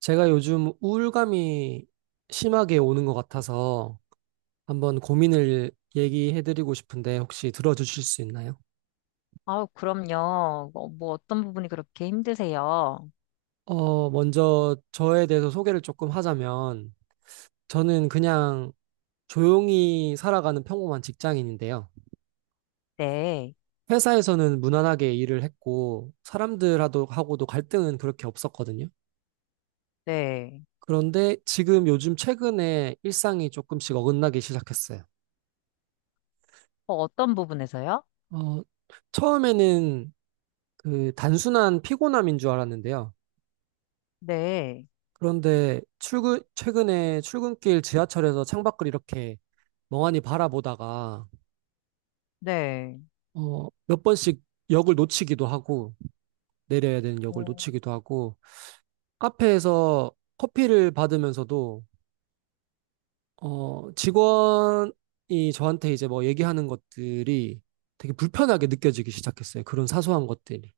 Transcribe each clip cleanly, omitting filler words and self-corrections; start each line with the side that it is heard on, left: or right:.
right: 제가 요즘 우울감이 심하게 오는 것 같아서 한번 고민을 얘기해드리고 싶은데 혹시 들어주실 수 있나요?
left: 그럼요. 뭐 어떤 부분이 그렇게 힘드세요?
right: 먼저 저에 대해서 소개를 조금 하자면 저는 그냥 조용히 살아가는 평범한 직장인인데요.
left: 네,
right: 회사에서는 무난하게 일을 했고 사람들하고도 하고도 갈등은 그렇게 없었거든요.
left: 네.
right: 그런데 지금 요즘 최근에 일상이 조금씩 어긋나기 시작했어요.
left: 어떤 부분에서요?
right: 어, 처음에는 그 단순한 피곤함인 줄 알았는데요.
left: 네,
right: 그런데 최근에 출근길 지하철에서 창밖을 이렇게 멍하니 바라보다가,
left: 네.
right: 몇 번씩 역을 놓치기도 하고, 내려야 되는 역을
left: 어,
right: 놓치기도 하고, 카페에서 커피를 받으면서도, 직원이 저한테 이제 뭐 얘기하는 것들이 되게 불편하게 느껴지기 시작했어요. 그런 사소한 것들이.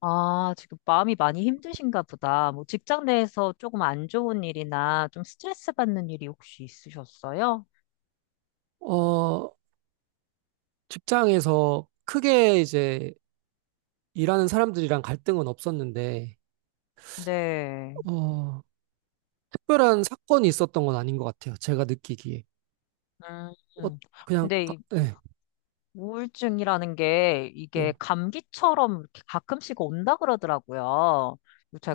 left: 아, 지금 마음이 많이 힘드신가 보다. 뭐 직장 내에서 조금 안 좋은 일이나 좀 스트레스 받는 일이 혹시 있으셨어요?
right: 어, 직장에서 크게 이제 일하는 사람들이랑 갈등은 없었는데,
left: 네.
right: 어, 특별한 사건이 있었던 건 아닌 것 같아요. 제가 느끼기에.
left: 음,
right: 어,
left: 음. 근데
right: 네,
left: 우울증이라는 게 이게
right: 네,
left: 감기처럼 이렇게 가끔씩 온다 그러더라고요.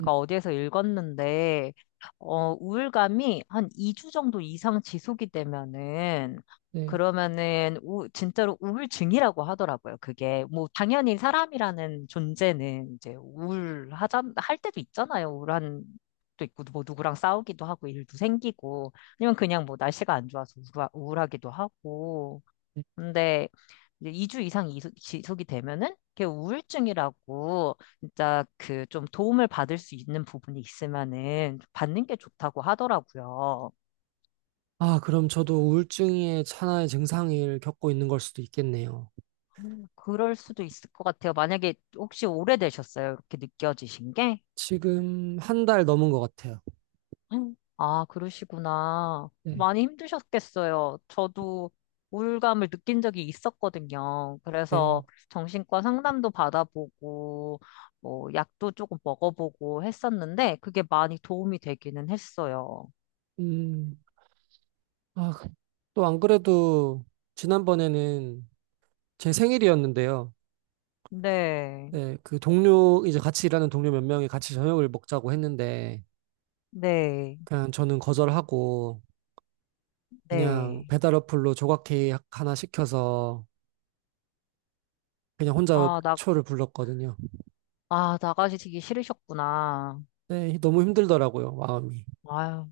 right: 음,
left: 어디에서 읽었는데, 우울감이 한 2주 정도 이상 지속이 되면은,
right: 네.
left: 그러면은, 진짜로 우울증이라고 하더라고요. 그게, 뭐, 당연히 사람이라는 존재는 이제 할 때도 있잖아요. 도 있고 뭐 누구랑 싸우기도 하고 일도 생기고, 아니면 그냥 뭐 날씨가 안 좋아서 우울하기도 하고.
right: 네.
left: 근데 이제 2주 이상 지속이 되면은 그게 우울증이라고 진짜 그 좀 도움을 받을 수 있는 부분이 있으면은 받는 게 좋다고 하더라고요.
right: 아, 그럼 저도 우울증의 하나의 증상을 겪고 있는 걸 수도 있겠네요.
left: 그럴 수도 있을 것 같아요. 만약에 혹시 오래되셨어요? 이렇게 느껴지신 게?
right: 지금 한 달 넘은 것 같아요.
left: 음. 아, 그러시구나.
right: 네,
left: 많이 힘드셨겠어요. 저도 우울감을 느낀 적이 있었거든요.
right: 네.
left: 그래서 정신과 상담도 받아보고, 뭐, 약도 조금 먹어보고 했었는데, 그게 많이 도움이 되기는 했어요.
right: 음, 아, 또 안 그래도 지난번에는 제 생일이었는데요.
left: 네,
right: 네, 그 동료, 이제 같이 일하는 동료 몇 명이 같이 저녁을 먹자고 했는데,
left: 네,
right: 그냥 저는 거절하고, 그냥
left: 네.
right: 배달 어플로 조각 케이크 하나 시켜서 그냥 혼자
left: 아, 나,
right: 초를 불렀거든요.
left: 아, 나가시기 싫으셨구나.
right: 네, 너무 힘들더라고요, 마음이.
left: 아유.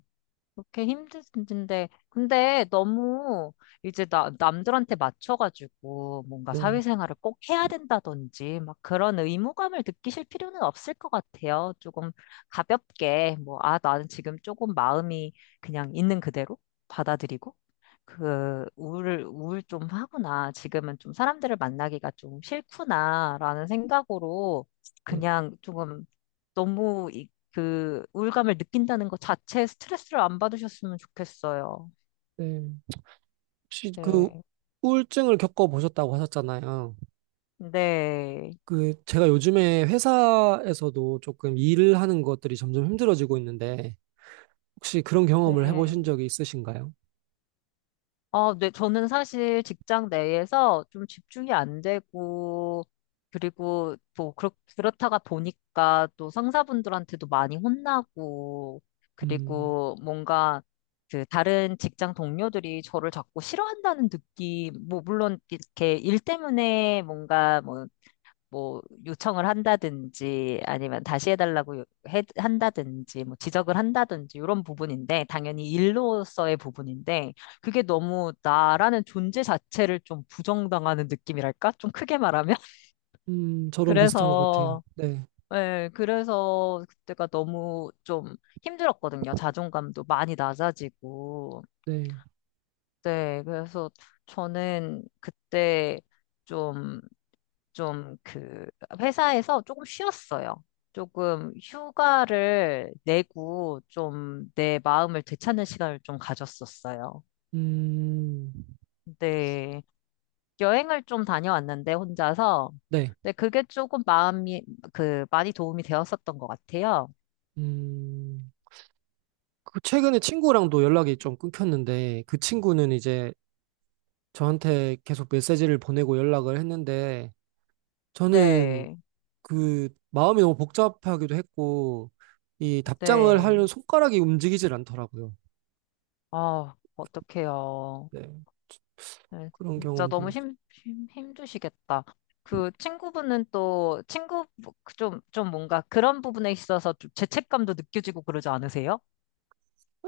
left: 그렇게 힘든데, 근데 너무 이제 나, 남들한테 맞춰가지고 뭔가
right: 네,
left: 사회생활을 꼭 해야 된다든지 막 그런 의무감을 느끼실 필요는 없을 것 같아요. 조금 가볍게, 뭐, 아, 나는 지금 조금 마음이 그냥 있는 그대로 받아들이고. 그 우울 우울 좀 하구나. 지금은 좀 사람들을 만나기가 좀 싫구나라는 생각으로
right: 네,
left: 그냥 조금 너무 그 우울감을 느낀다는 것 자체에 스트레스를 안 받으셨으면 좋겠어요.
right: 네. 혹시 그
left: 네.
right: 우울증을 겪어보셨다고 하셨잖아요.
left: 네.
right: 그 제가 요즘에 회사에서도 조금 일을 하는 것들이 점점 힘들어지고 있는데 혹시 그런 경험을 해보신
left: 네.
right: 적이 있으신가요?
left: 어, 네, 저는 사실 직장 내에서 좀 집중이 안 되고, 그리고 뭐, 그렇다가 보니까 또 상사분들한테도 많이 혼나고,
right: 음,
left: 그리고 뭔가 그 다른 직장 동료들이 저를 자꾸 싫어한다는 느낌, 뭐, 물론 이렇게 일 때문에 뭔가 뭐, 뭐 요청을 한다든지 아니면 다시 해달라고 한다든지 뭐 지적을 한다든지 이런 부분인데 당연히 일로서의 부분인데 그게 너무 나라는 존재 자체를 좀 부정당하는 느낌이랄까? 좀 크게 말하면?
right: 저랑 비슷한 것 같아요.
left: 그래서
right: 네,
left: 예, 그래서 그때가 너무 좀 힘들었거든요. 자존감도 많이 낮아지고.
right: 네,
left: 네, 그래서 저는 그때 좀 좀 그 회사에서 조금 쉬었어요. 조금 휴가를 내고 좀 내 마음을 되찾는 시간을 좀 가졌었어요.
right: 음,
left: 네. 여행을 좀 다녀왔는데 혼자서.
right: 네,
left: 근데 그게 조금 마음이 그 많이 도움이 되었었던 것 같아요.
right: 음. 그 최근에 친구랑도 연락이 좀 끊겼는데 그 친구는 이제 저한테 계속 메시지를 보내고 연락을 했는데 저는
left: 네.
right: 그 마음이 너무 복잡하기도 했고 이 답장을
left: 네.
right: 하려는 손가락이 움직이질 않더라고요.
left: 아, 어떡해요.
right: 네.
left: 네,
right: 그런
left: 진짜
right: 경험도
left: 너무 힘드시겠다. 그 친구분은 또 친구 좀 뭔가 그런 부분에 있어서 좀 죄책감도 느껴지고 그러지 않으세요?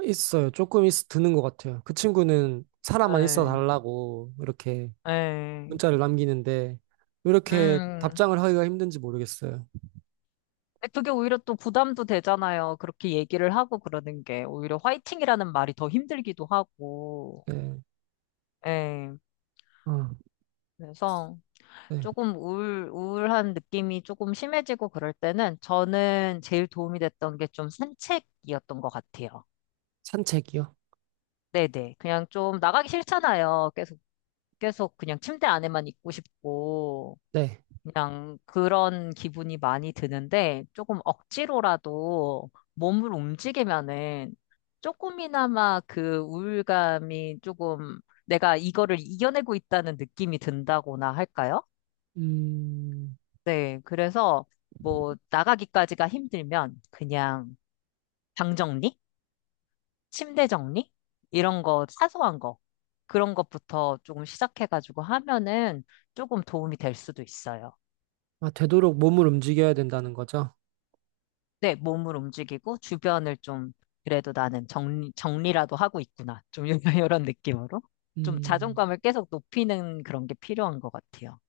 right: 있어요. 조금 드는 것 같아요. 그 친구는 사람만 있어
left: 네,
right: 달라고 이렇게
left: 네.
right: 문자를 남기는데 왜 이렇게
left: 음,
right: 답장을 하기가 힘든지 모르겠어요.
left: 근데 그게 오히려 또 부담도 되잖아요. 그렇게 얘기를 하고 그러는 게 오히려 화이팅이라는 말이 더 힘들기도 하고.
right: 네.
left: 네.
right: 아,
left: 그래서
right: 네.
left: 조금 우울한 느낌이 조금 심해지고 그럴 때는 저는 제일 도움이 됐던 게 좀 산책이었던 것 같아요.
right: 산책이요?
left: 네네. 그냥 좀 나가기 싫잖아요. 계속 그냥 침대 안에만 있고 싶고,
right: 네.
left: 그냥 그런 기분이 많이 드는데, 조금 억지로라도 몸을 움직이면은 조금이나마 그 우울감이 조금 내가 이거를 이겨내고 있다는 느낌이 든다거나 할까요?
right: 음.
left: 네. 그래서 뭐 나가기까지가 힘들면 그냥 방 정리? 침대 정리? 이런 거, 사소한 거. 그런 것부터 조금 시작해가지고 하면은 조금 도움이 될 수도 있어요.
right: 아, 되도록 몸을 움직여야 된다는 거죠?
left: 네, 몸을 움직이고 주변을 좀, 그래도 나는 정리라도 하고 있구나. 좀 이런 느낌으로. 좀
right: 음,
left: 자존감을 계속 높이는 그런 게 필요한 것 같아요.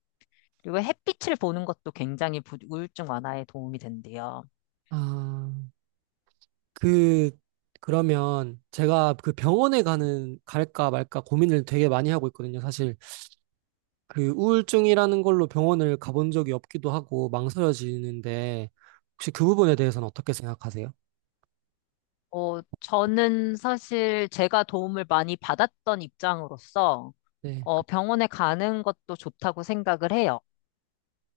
left: 그리고 햇빛을 보는 것도 굉장히 우울증 완화에 도움이 된대요.
right: 아, 그, 그러면 제가 그 병원에 가는, 갈까 말까 고민을 되게 많이 하고 있거든요, 사실. 그 우울증이라는 걸로 병원을 가본 적이 없기도 하고 망설여지는데, 혹시 그 부분에 대해서는 어떻게 생각하세요?
left: 어, 저는 사실 제가 도움을 많이 받았던 입장으로서,
right: 네.
left: 어, 병원에 가는 것도 좋다고 생각을 해요.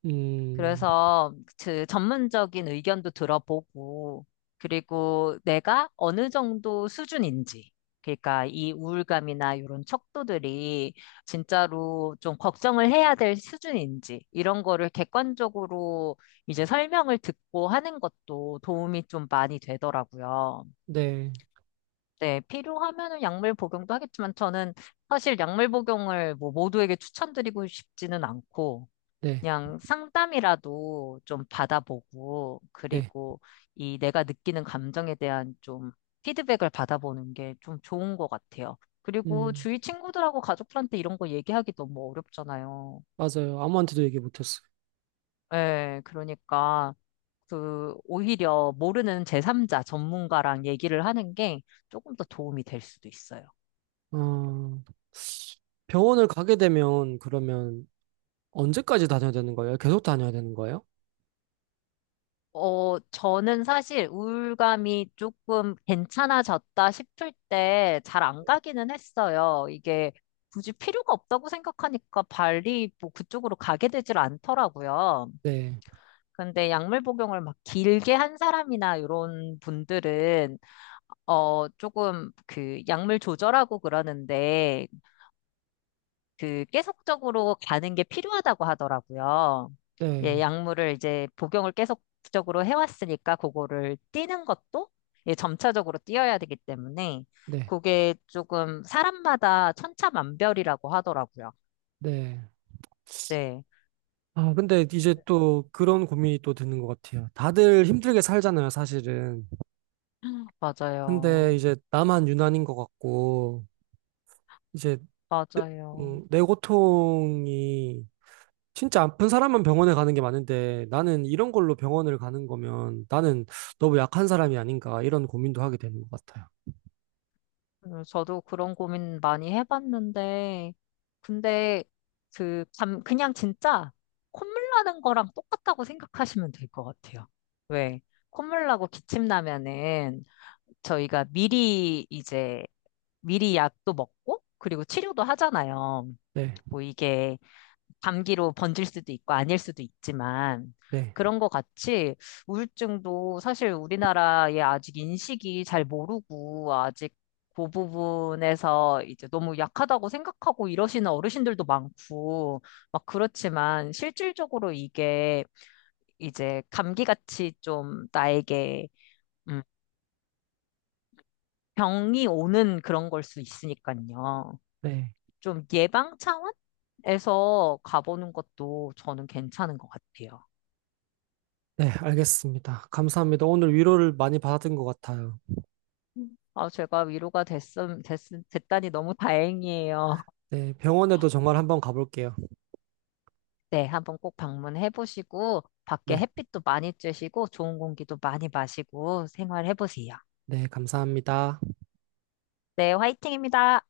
right: 음,
left: 그래서 그 전문적인 의견도 들어보고, 그리고 내가 어느 정도 수준인지, 그러니까 이 우울감이나 이런 척도들이 진짜로 좀 걱정을 해야 될 수준인지, 이런 거를 객관적으로 이제 설명을 듣고 하는 것도 도움이 좀 많이 되더라고요.
right: 네,
left: 네, 필요하면은 약물 복용도 하겠지만 저는 사실 약물 복용을 뭐 모두에게 추천드리고 싶지는 않고,
right: 네,
left: 그냥 상담이라도 좀 받아보고
right: 네.
left: 그리고 이 내가 느끼는 감정에 대한 좀 피드백을 받아보는 게 좀 좋은 것 같아요. 그리고
right: 음,
left: 주위 친구들하고 가족들한테 이런 거 얘기하기 너무 어렵잖아요.
right: 맞아요. 아무한테도 얘기 못했어요.
left: 예, 그러니까 그 오히려 모르는 제3자 전문가랑 얘기를 하는 게 조금 더 도움이 될 수도 있어요.
right: 어, 병원을 가게 되면 그러면 언제까지 다녀야 되는 거예요? 계속 다녀야 되는 거예요?
left: 어, 저는 사실 우울감이 조금 괜찮아졌다 싶을 때 잘 안 가기는 했어요. 이게 굳이 필요가 없다고 생각하니까 발리 뭐 그쪽으로 가게 되질 않더라고요.
right: 네.
left: 근데 약물 복용을 막 길게 한 사람이나 이런 분들은 어, 조금 그 약물 조절하고 그러는데 그 계속적으로 가는 게 필요하다고 하더라고요.
right: 네,
left: 예, 약물을 이제 복용을 계속적으로 해왔으니까 그거를 뛰는 것도 예, 점차적으로 뛰어야 되기 때문에
right: 네,
left: 그게 조금 사람마다 천차만별이라고 하더라고요.
right: 네.
left: 네,
right: 아, 근데 이제 또 그런 고민이 또 드는 것 같아요. 다들 힘들게 살잖아요, 사실은.
left: 맞아요.
right: 근데 이제 나만 유난인 것 같고, 이제, 내-
left: 맞아요.
right: 내 고통이 진짜 아픈 사람만 병원에 가는 게 많은데, 나는 이런 걸로 병원을 가는 거면 나는 너무 약한 사람이 아닌가, 이런 고민도 하게 되는 것 같아요.
left: 저도 그런 고민 많이 해봤는데, 근데 그냥 진짜 콧물 나는 거랑 똑같다고 생각하시면 될 것 같아요. 왜? 콧물 나고 기침 나면은 저희가 미리 약도 먹고, 그리고 치료도 하잖아요.
right: 네,
left: 뭐 이게 감기로 번질 수도 있고 아닐 수도 있지만
right: 네,
left: 그런 것 같이 우울증도 사실 우리나라에 아직 인식이 잘 모르고 아직 그 부분에서 이제 너무 약하다고 생각하고 이러시는 어르신들도 많고 막 그렇지만 실질적으로 이게 이제 감기같이 좀 나에게 음, 병이 오는 그런 걸 수 있으니까요.
right: 네.
left: 좀 예방 차원에서 가보는 것도 저는 괜찮은 것 같아요.
right: 네, 알겠습니다. 감사합니다. 오늘 위로를 많이 받은 것 같아요.
left: 아, 제가 됐다니 너무 다행이에요.
right: 네, 병원에도 정말 한번 가볼게요.
left: 네, 한번 꼭 방문해 보시고, 밖에
right: 네.
left: 햇빛도 많이 쬐시고, 좋은 공기도 많이 마시고, 생활해 보세요.
right: 네, 감사합니다.
left: 네, 화이팅입니다.